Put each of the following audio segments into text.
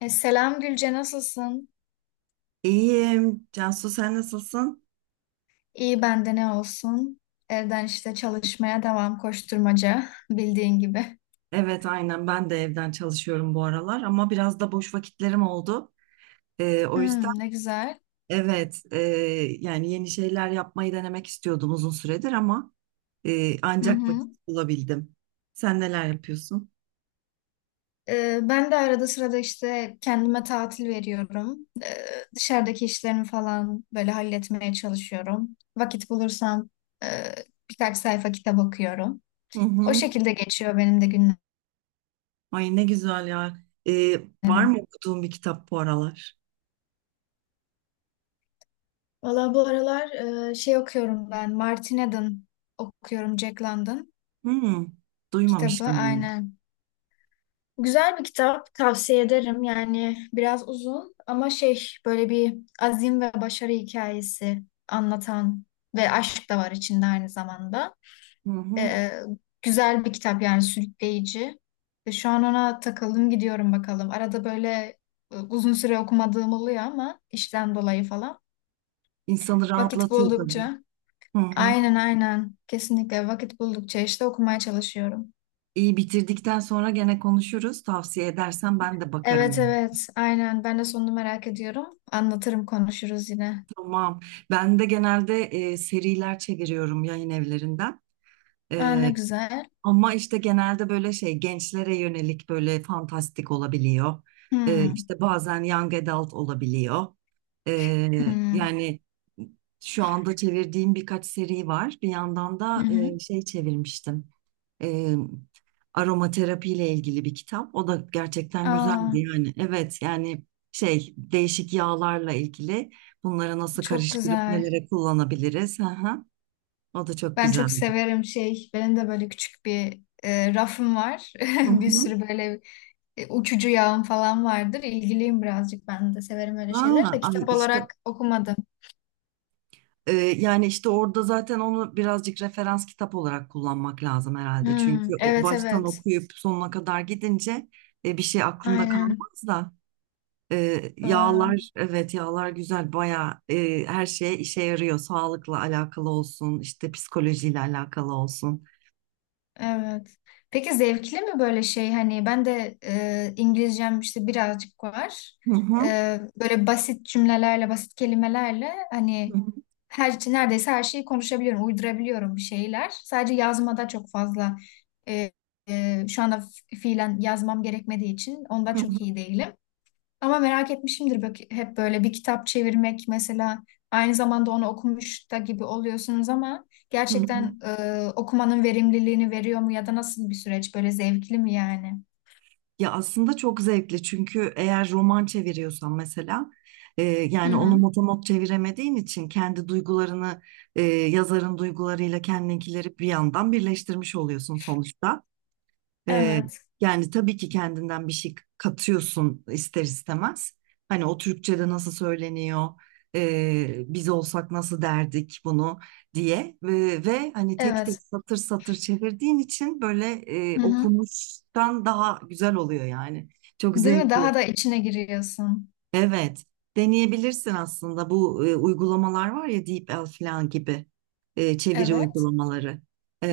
Selam Gülce, nasılsın? İyiyim. Cansu, sen nasılsın? İyi bende ne olsun? Evden işte çalışmaya devam koşturmaca bildiğin gibi. Evet aynen ben de evden çalışıyorum bu aralar ama biraz da boş vakitlerim oldu. O yüzden Hmm, ne güzel. evet, yani yeni şeyler yapmayı denemek istiyordum uzun süredir ama Hı ancak hı. vakit bulabildim. Sen neler yapıyorsun? Ben de arada sırada işte kendime tatil veriyorum. Dışarıdaki işlerimi falan böyle halletmeye çalışıyorum. Vakit bulursam e, birkaç sayfa kitap okuyorum. Hı O hı. şekilde geçiyor benim de Ay ne güzel ya. Ee, var mı günlerim. okuduğun bir kitap bu aralar? Valla bu aralar şey okuyorum ben. Martin Eden okuyorum, Jack London Hı, kitabı, duymamıştım bunu. aynen. Güzel bir kitap, tavsiye ederim. Yani biraz uzun ama şey, böyle bir azim ve başarı hikayesi anlatan ve aşk da var içinde aynı zamanda. Hı hı. Ee, güzel bir kitap yani, sürükleyici. Ve şu an ona takıldım gidiyorum bakalım. Arada böyle uzun süre okumadığım oluyor ama işten dolayı falan. İnsanı Vakit rahatlatıyor tabii. buldukça. Hı hı. Aynen aynen. Kesinlikle vakit buldukça işte okumaya çalışıyorum. İyi bitirdikten sonra gene konuşuruz. Tavsiye edersen ben de Evet bakarım. evet aynen, ben de sonunu merak ediyorum. Anlatırım, konuşuruz yine. Tamam. Ben de genelde seriler çeviriyorum yayın evlerinden. Aa, ne E, güzel. ama işte genelde böyle şey gençlere yönelik böyle fantastik olabiliyor. Hmm. İşte bazen young adult olabiliyor. E, Hmm. yani şu anda çevirdiğim birkaç seri var. Bir yandan Hı da hı. Şey çevirmiştim. e, aromaterapi ile ilgili bir kitap. O da gerçekten güzeldi Aa, yani. Evet yani şey değişik yağlarla ilgili bunları nasıl çok karıştırıp güzel. nelere kullanabiliriz. Hı hı. O da çok Ben çok güzeldi. severim şey. Benim de böyle küçük bir rafım var. Hı Bir hı. sürü böyle uçucu yağım falan vardır. İlgiliyim birazcık, ben de severim öyle şeyler Ha, de ay kitap işte, olarak okumadım. Yani işte orada zaten onu birazcık referans kitap olarak kullanmak lazım herhalde. Hmm. Çünkü o Evet baştan evet okuyup sonuna kadar gidince bir şey aklında aynen, kalmaz da. Ee, doğru. yağlar evet, yağlar güzel bayağı, her şeye işe yarıyor. Sağlıkla alakalı olsun, işte psikolojiyle alakalı olsun. Evet. Peki zevkli mi böyle şey, hani ben de İngilizcem işte birazcık var. Hı hı, Böyle basit cümlelerle, basit kelimelerle hani hı her şey, neredeyse her şeyi konuşabiliyorum, uydurabiliyorum bir şeyler. Sadece yazmada çok fazla e, şu anda fiilen yazmam gerekmediği için onda hı, çok iyi değilim. Ama merak etmişimdir bak, hep böyle bir kitap çevirmek mesela, aynı zamanda onu okumuş da gibi oluyorsunuz ama hı hı. gerçekten okumanın verimliliğini veriyor mu, ya da nasıl bir süreç, böyle zevkli mi yani? Ya aslında çok zevkli çünkü eğer roman çeviriyorsan mesela, Hı yani onu hı. motomot çeviremediğin için kendi duygularını, yazarın duygularıyla kendinkileri bir yandan birleştirmiş oluyorsun sonuçta. Ee, Evet. yani tabii ki kendinden bir şey katıyorsun ister istemez. Hani o Türkçe'de nasıl söyleniyor, biz olsak nasıl derdik bunu diye, ve hani tek tek Evet. satır satır çevirdiğin için böyle Hı hı. okumuştan daha güzel oluyor yani. Çok Değil mi? zevkli. Daha da içine giriyorsun. Evet, deneyebilirsin aslında bu uygulamalar var ya, DeepL falan gibi çeviri Evet. uygulamaları.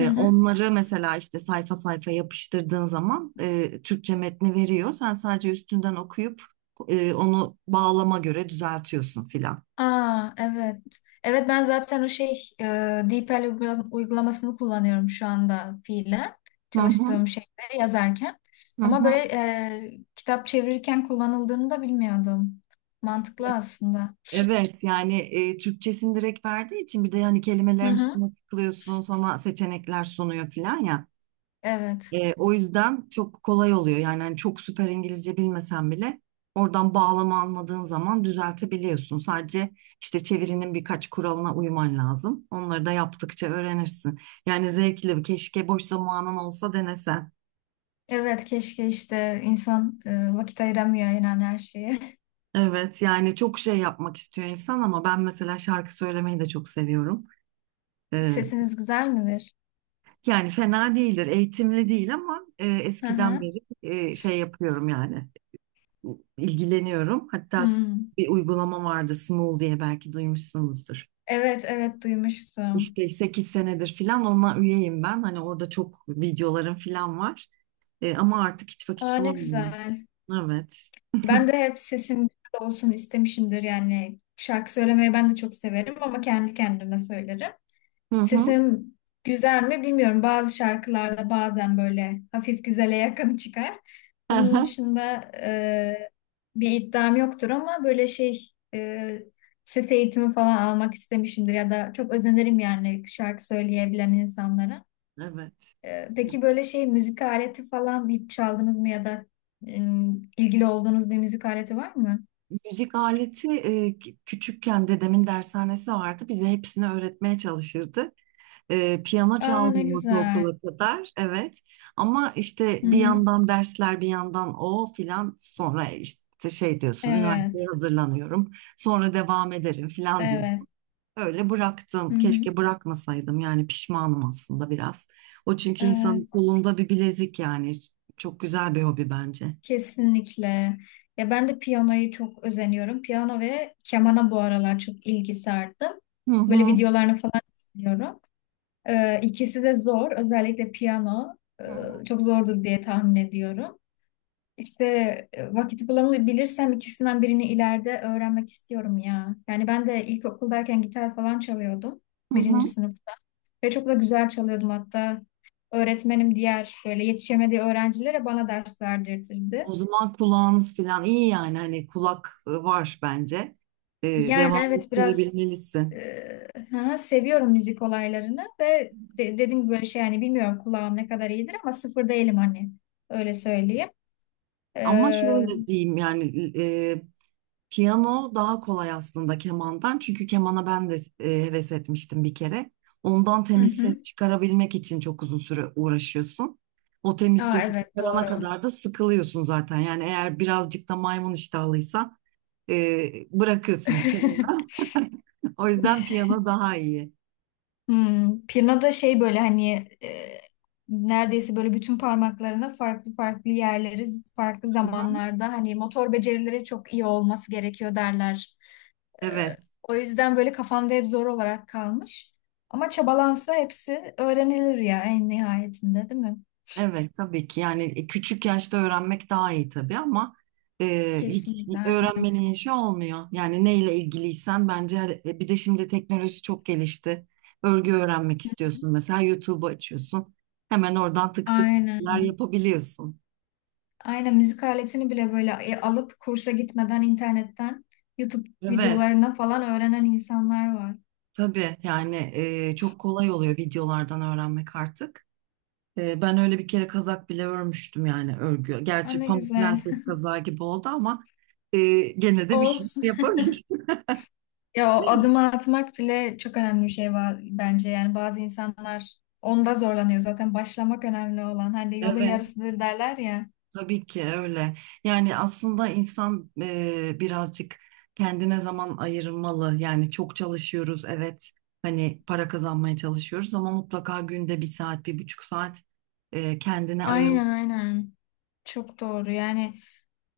Hı hı. onları mesela işte sayfa sayfa yapıştırdığın zaman Türkçe metni veriyor. Sen sadece üstünden okuyup onu bağlama göre düzeltiyorsun filan. Aa, evet. Evet, ben zaten o şey e, DeepL uygulamasını kullanıyorum şu anda, fiilen Hı hı, çalıştığım şeyde yazarken. hı Ama böyle hı. Kitap çevirirken kullanıldığını da bilmiyordum. Mantıklı aslında. Evet yani Türkçesini direkt verdiği için, bir de yani Hı kelimelerin hı. üstüne tıklıyorsun, sana seçenekler sunuyor filan ya. Evet. O yüzden çok kolay oluyor. Yani hani çok süper İngilizce bilmesen bile oradan bağlama anladığın zaman düzeltebiliyorsun. Sadece işte çevirinin birkaç kuralına uyman lazım. Onları da yaptıkça öğrenirsin. Yani zevkli, keşke boş zamanın olsa denesen. Evet, keşke işte insan vakit ayıramıyor yani her şeye. Evet, yani çok şey yapmak istiyor insan ama ben mesela şarkı söylemeyi de çok seviyorum. E, Sesiniz güzel midir? yani fena değildir, eğitimli değil ama Hı eskiden hı. beri şey yapıyorum yani. İlgileniyorum. Hatta Hmm. bir uygulama vardı, Smule diye, belki duymuşsunuzdur. Evet evet, duymuştum. İşte 8 senedir filan ona üyeyim ben. Hani orada çok videolarım filan var. Ama artık hiç Aa, vakit ne bulamıyorum. güzel. Evet. Ben de hep sesim güzel olsun istemişimdir, yani şarkı söylemeyi ben de çok severim ama kendi kendime söylerim. Hı hı. Sesim güzel mi bilmiyorum. Bazı şarkılarda bazen böyle hafif güzele yakın çıkar. Onun Aha. dışında bir iddiam yoktur ama böyle şey, ses eğitimi falan almak istemişimdir ya da çok özenirim yani şarkı söyleyebilen insanlara. Evet. Peki böyle şey, müzik aleti falan hiç çaldınız mı ya da e, ilgili olduğunuz bir müzik aleti var mı? Müzik aleti, küçükken dedemin dershanesi vardı. Bize hepsini öğretmeye çalışırdı. Piyano Aa, ne çaldım güzel. ortaokula kadar, evet. Ama işte Hı bir hı. yandan dersler, bir yandan o filan. Sonra işte şey diyorsun, Evet. üniversiteye hazırlanıyorum. Sonra devam ederim filan diyorsun. Evet. Öyle bıraktım. Hı hı. Keşke bırakmasaydım. Yani pişmanım aslında biraz. O çünkü insanın Evet. kolunda bir bilezik yani. Çok güzel bir hobi bence. Kesinlikle. Ya ben de piyanoyu çok özeniyorum. Piyano ve kemana bu aralar çok ilgi sardım. Hı Böyle hı. videolarını falan izliyorum. İkisi de zor. Özellikle piyano e, Hı hı. çok zordur diye tahmin ediyorum. İşte vakit bulamabilirsem ikisinden birini ileride öğrenmek istiyorum ya. Yani ben de ilkokuldayken gitar falan çalıyordum, Hı hı. birinci sınıfta. Ve çok da güzel çalıyordum hatta. Öğretmenim diğer böyle yetişemediği öğrencilere bana ders O verdirtirdi. zaman kulağınız filan iyi yani. Hani kulak var bence. E, Yani devam evet, biraz ettirebilmelisin. e, ha, seviyorum müzik olaylarını ve dediğim gibi, böyle şey yani bilmiyorum kulağım ne kadar iyidir ama sıfır değilim hani, öyle söyleyeyim. Ama Ee, şöyle diyeyim yani, piyano daha kolay aslında kemandan. Çünkü kemana ben de heves etmiştim bir kere. Ondan hı temiz hı. ses çıkarabilmek için çok uzun süre uğraşıyorsun. O temiz Aa, sesi evet, çıkarana doğru. kadar da sıkılıyorsun zaten. Yani eğer birazcık da maymun iştahlıysan bırakıyorsun bir kenara. O yüzden piyano daha iyi. Hmm, pirna da şey böyle hani e, neredeyse böyle bütün parmaklarına farklı farklı yerleri farklı Hı hı. zamanlarda hani motor becerileri çok iyi olması gerekiyor derler. E, Evet. O yüzden böyle kafamda hep zor olarak kalmış. Ama çabalansa hepsi öğrenilir ya en nihayetinde, değil mi? Evet tabii ki yani küçük yaşta öğrenmek daha iyi tabii ama hiç Kesinlikle, aynen. öğrenmenin yaşı olmuyor. Yani neyle ilgiliysen bence bir de şimdi teknoloji çok gelişti. Örgü öğrenmek istiyorsun mesela, YouTube'u açıyorsun. Hemen oradan tık tık tıklar Aynen. yapabiliyorsun. Aynen, müzik aletini bile böyle alıp kursa gitmeden internetten YouTube Evet videolarına falan öğrenen insanlar var. tabii yani çok kolay oluyor videolardan öğrenmek artık. Ben öyle bir kere kazak bile örmüştüm yani, örgü. Aa, Gerçi ne Pamuk güzel. Prenses kazağı gibi oldu ama e, gene de bir şey Olsun. yapabildim. Ya o adımı atmak bile çok önemli bir şey var bence. Yani bazı insanlar onda zorlanıyor. Zaten başlamak önemli olan. Hani yolun Evet, yarısıdır derler ya. tabii ki öyle. Yani aslında insan birazcık kendine zaman ayırmalı. Yani çok çalışıyoruz, evet. Hani para kazanmaya çalışıyoruz ama mutlaka günde bir saat, bir buçuk saat kendine ayırmalı. Aynen aynen. Çok doğru. Yani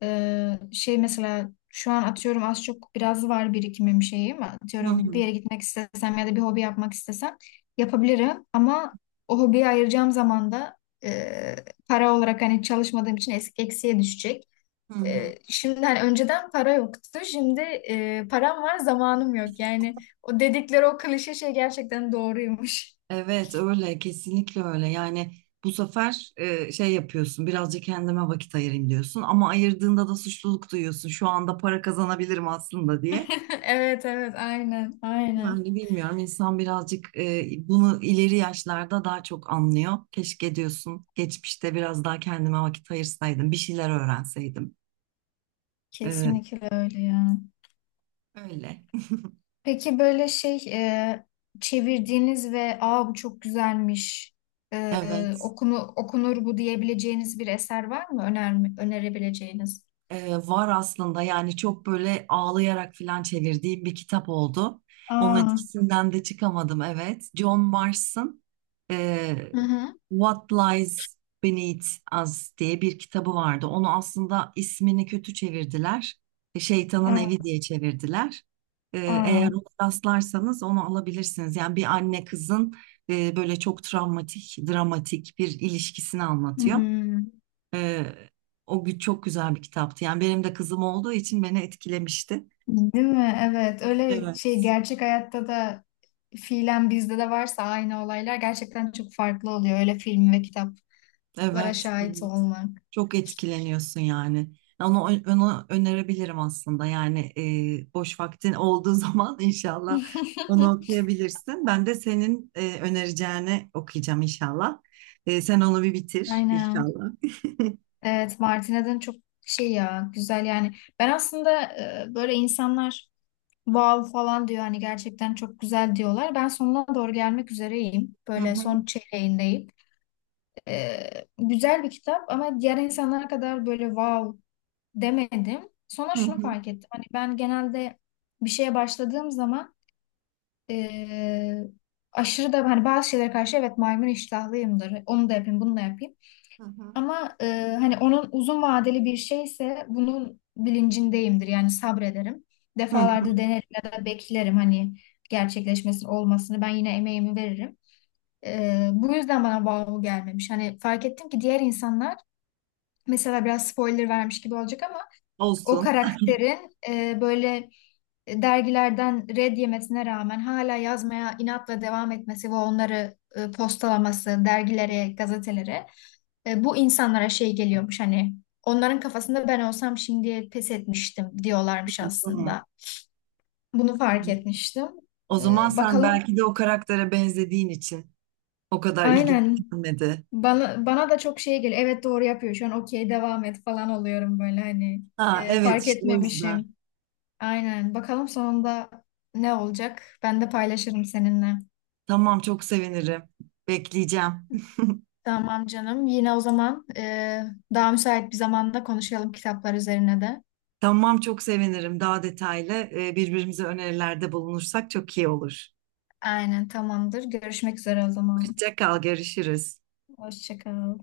şey mesela şu an, atıyorum, az çok biraz var birikimim şeyim. Hı Atıyorum bir hı, yere gitmek istesem ya da bir hobi yapmak istesem yapabilirim. Ama o hobiye ayıracağım zaman da e, para olarak hani çalışmadığım için eksiye düşecek. hı hı. Şimdi hani önceden para yoktu. Şimdi param var, zamanım yok. Yani o dedikleri o klişe şey gerçekten doğruymuş. Evet, öyle. Kesinlikle öyle. Yani bu sefer şey yapıyorsun, birazcık kendime vakit ayırayım diyorsun. Ama ayırdığında da suçluluk duyuyorsun. Şu anda para kazanabilirim aslında diye. Evet evet aynen aynen. Yani bilmiyorum, insan birazcık bunu ileri yaşlarda daha çok anlıyor. Keşke diyorsun, geçmişte biraz daha kendime vakit ayırsaydım, bir şeyler öğrenseydim. E, Kesinlikle öyle ya. öyle. Peki böyle şey, çevirdiğiniz ve aa bu çok güzelmiş, e, Evet, okunu, okunur bu diyebileceğiniz bir eser var mı? Öner, önerebileceğiniz? Var aslında yani, çok böyle ağlayarak falan çevirdiğim bir kitap oldu. Onun Aa. etkisinden de çıkamadım, evet. John Mars'ın Hı hı. What Lies Beneath Us diye bir kitabı vardı. Onu aslında ismini kötü çevirdiler. Şeytanın Evi Aa. diye çevirdiler. Ee, Aa. eğer ona rastlarsanız onu alabilirsiniz. Yani bir anne kızın böyle çok travmatik, dramatik bir ilişkisini anlatıyor. Hmm. Ee, Çok güzel bir kitaptı. Yani benim de kızım olduğu için beni etkilemişti. Değil mi? Evet. Öyle şey, Evet. gerçek hayatta da fiilen bizde de varsa aynı olaylar, gerçekten çok farklı oluyor öyle film ve kitaplara Evet. şahit olmak. Çok etkileniyorsun yani. Onu, onu önerebilirim aslında. Yani boş vaktin olduğu zaman inşallah onu okuyabilirsin. Ben de senin önereceğini okuyacağım inşallah. Sen onu bir bitir Aynen. inşallah. Evet, Martin Eden çok şey ya, güzel yani. Ben aslında böyle insanlar wow falan diyor, hani gerçekten çok güzel diyorlar. Ben sonuna doğru gelmek üzereyim, Hı böyle hı, son çeyreğindeyim. E, Güzel bir kitap ama diğer insanlara kadar böyle wow demedim. Sonra hı şunu hı, fark ettim. Hani ben genelde bir şeye başladığım zaman eee, aşırı da hani bazı şeylere karşı, evet, maymun iştahlıyımdır. Onu da yapayım, bunu da yapayım. hı hı, Ama hani onun uzun vadeli bir şeyse bunun bilincindeyimdir. Yani sabrederim. hı hı. Defalarda denerim ya da beklerim hani gerçekleşmesini, olmasını. Ben yine emeğimi veririm. Bu yüzden bana wow gelmemiş. Hani fark ettim ki diğer insanlar, mesela biraz spoiler vermiş gibi olacak ama o Olsun. karakterin böyle dergilerden red yemesine rağmen hala yazmaya inatla devam etmesi ve onları postalaması dergilere, gazetelere, bu insanlara şey geliyormuş, hani onların kafasında ben olsam şimdi pes etmiştim diyorlarmış Hı. aslında. Bunu fark etmiştim. O zaman sen Bakalım, belki de o karaktere benzediğin için o kadar ilginç aynen, gelmedi. Bana da çok şey geliyor. Evet, doğru yapıyor şu an, okey devam et falan oluyorum, böyle hani Ha, evet, fark işte o yüzden. etmemişim. Aynen. Bakalım sonunda ne olacak? Ben de paylaşırım seninle. Tamam, çok sevinirim. Bekleyeceğim. Tamam canım. Yine o zaman daha müsait bir zamanda konuşalım kitaplar üzerine de. Tamam, çok sevinirim. Daha detaylı birbirimize önerilerde bulunursak çok iyi olur. Aynen tamamdır. Görüşmek üzere o zaman. Hoşça kal, görüşürüz. Hoşça kal.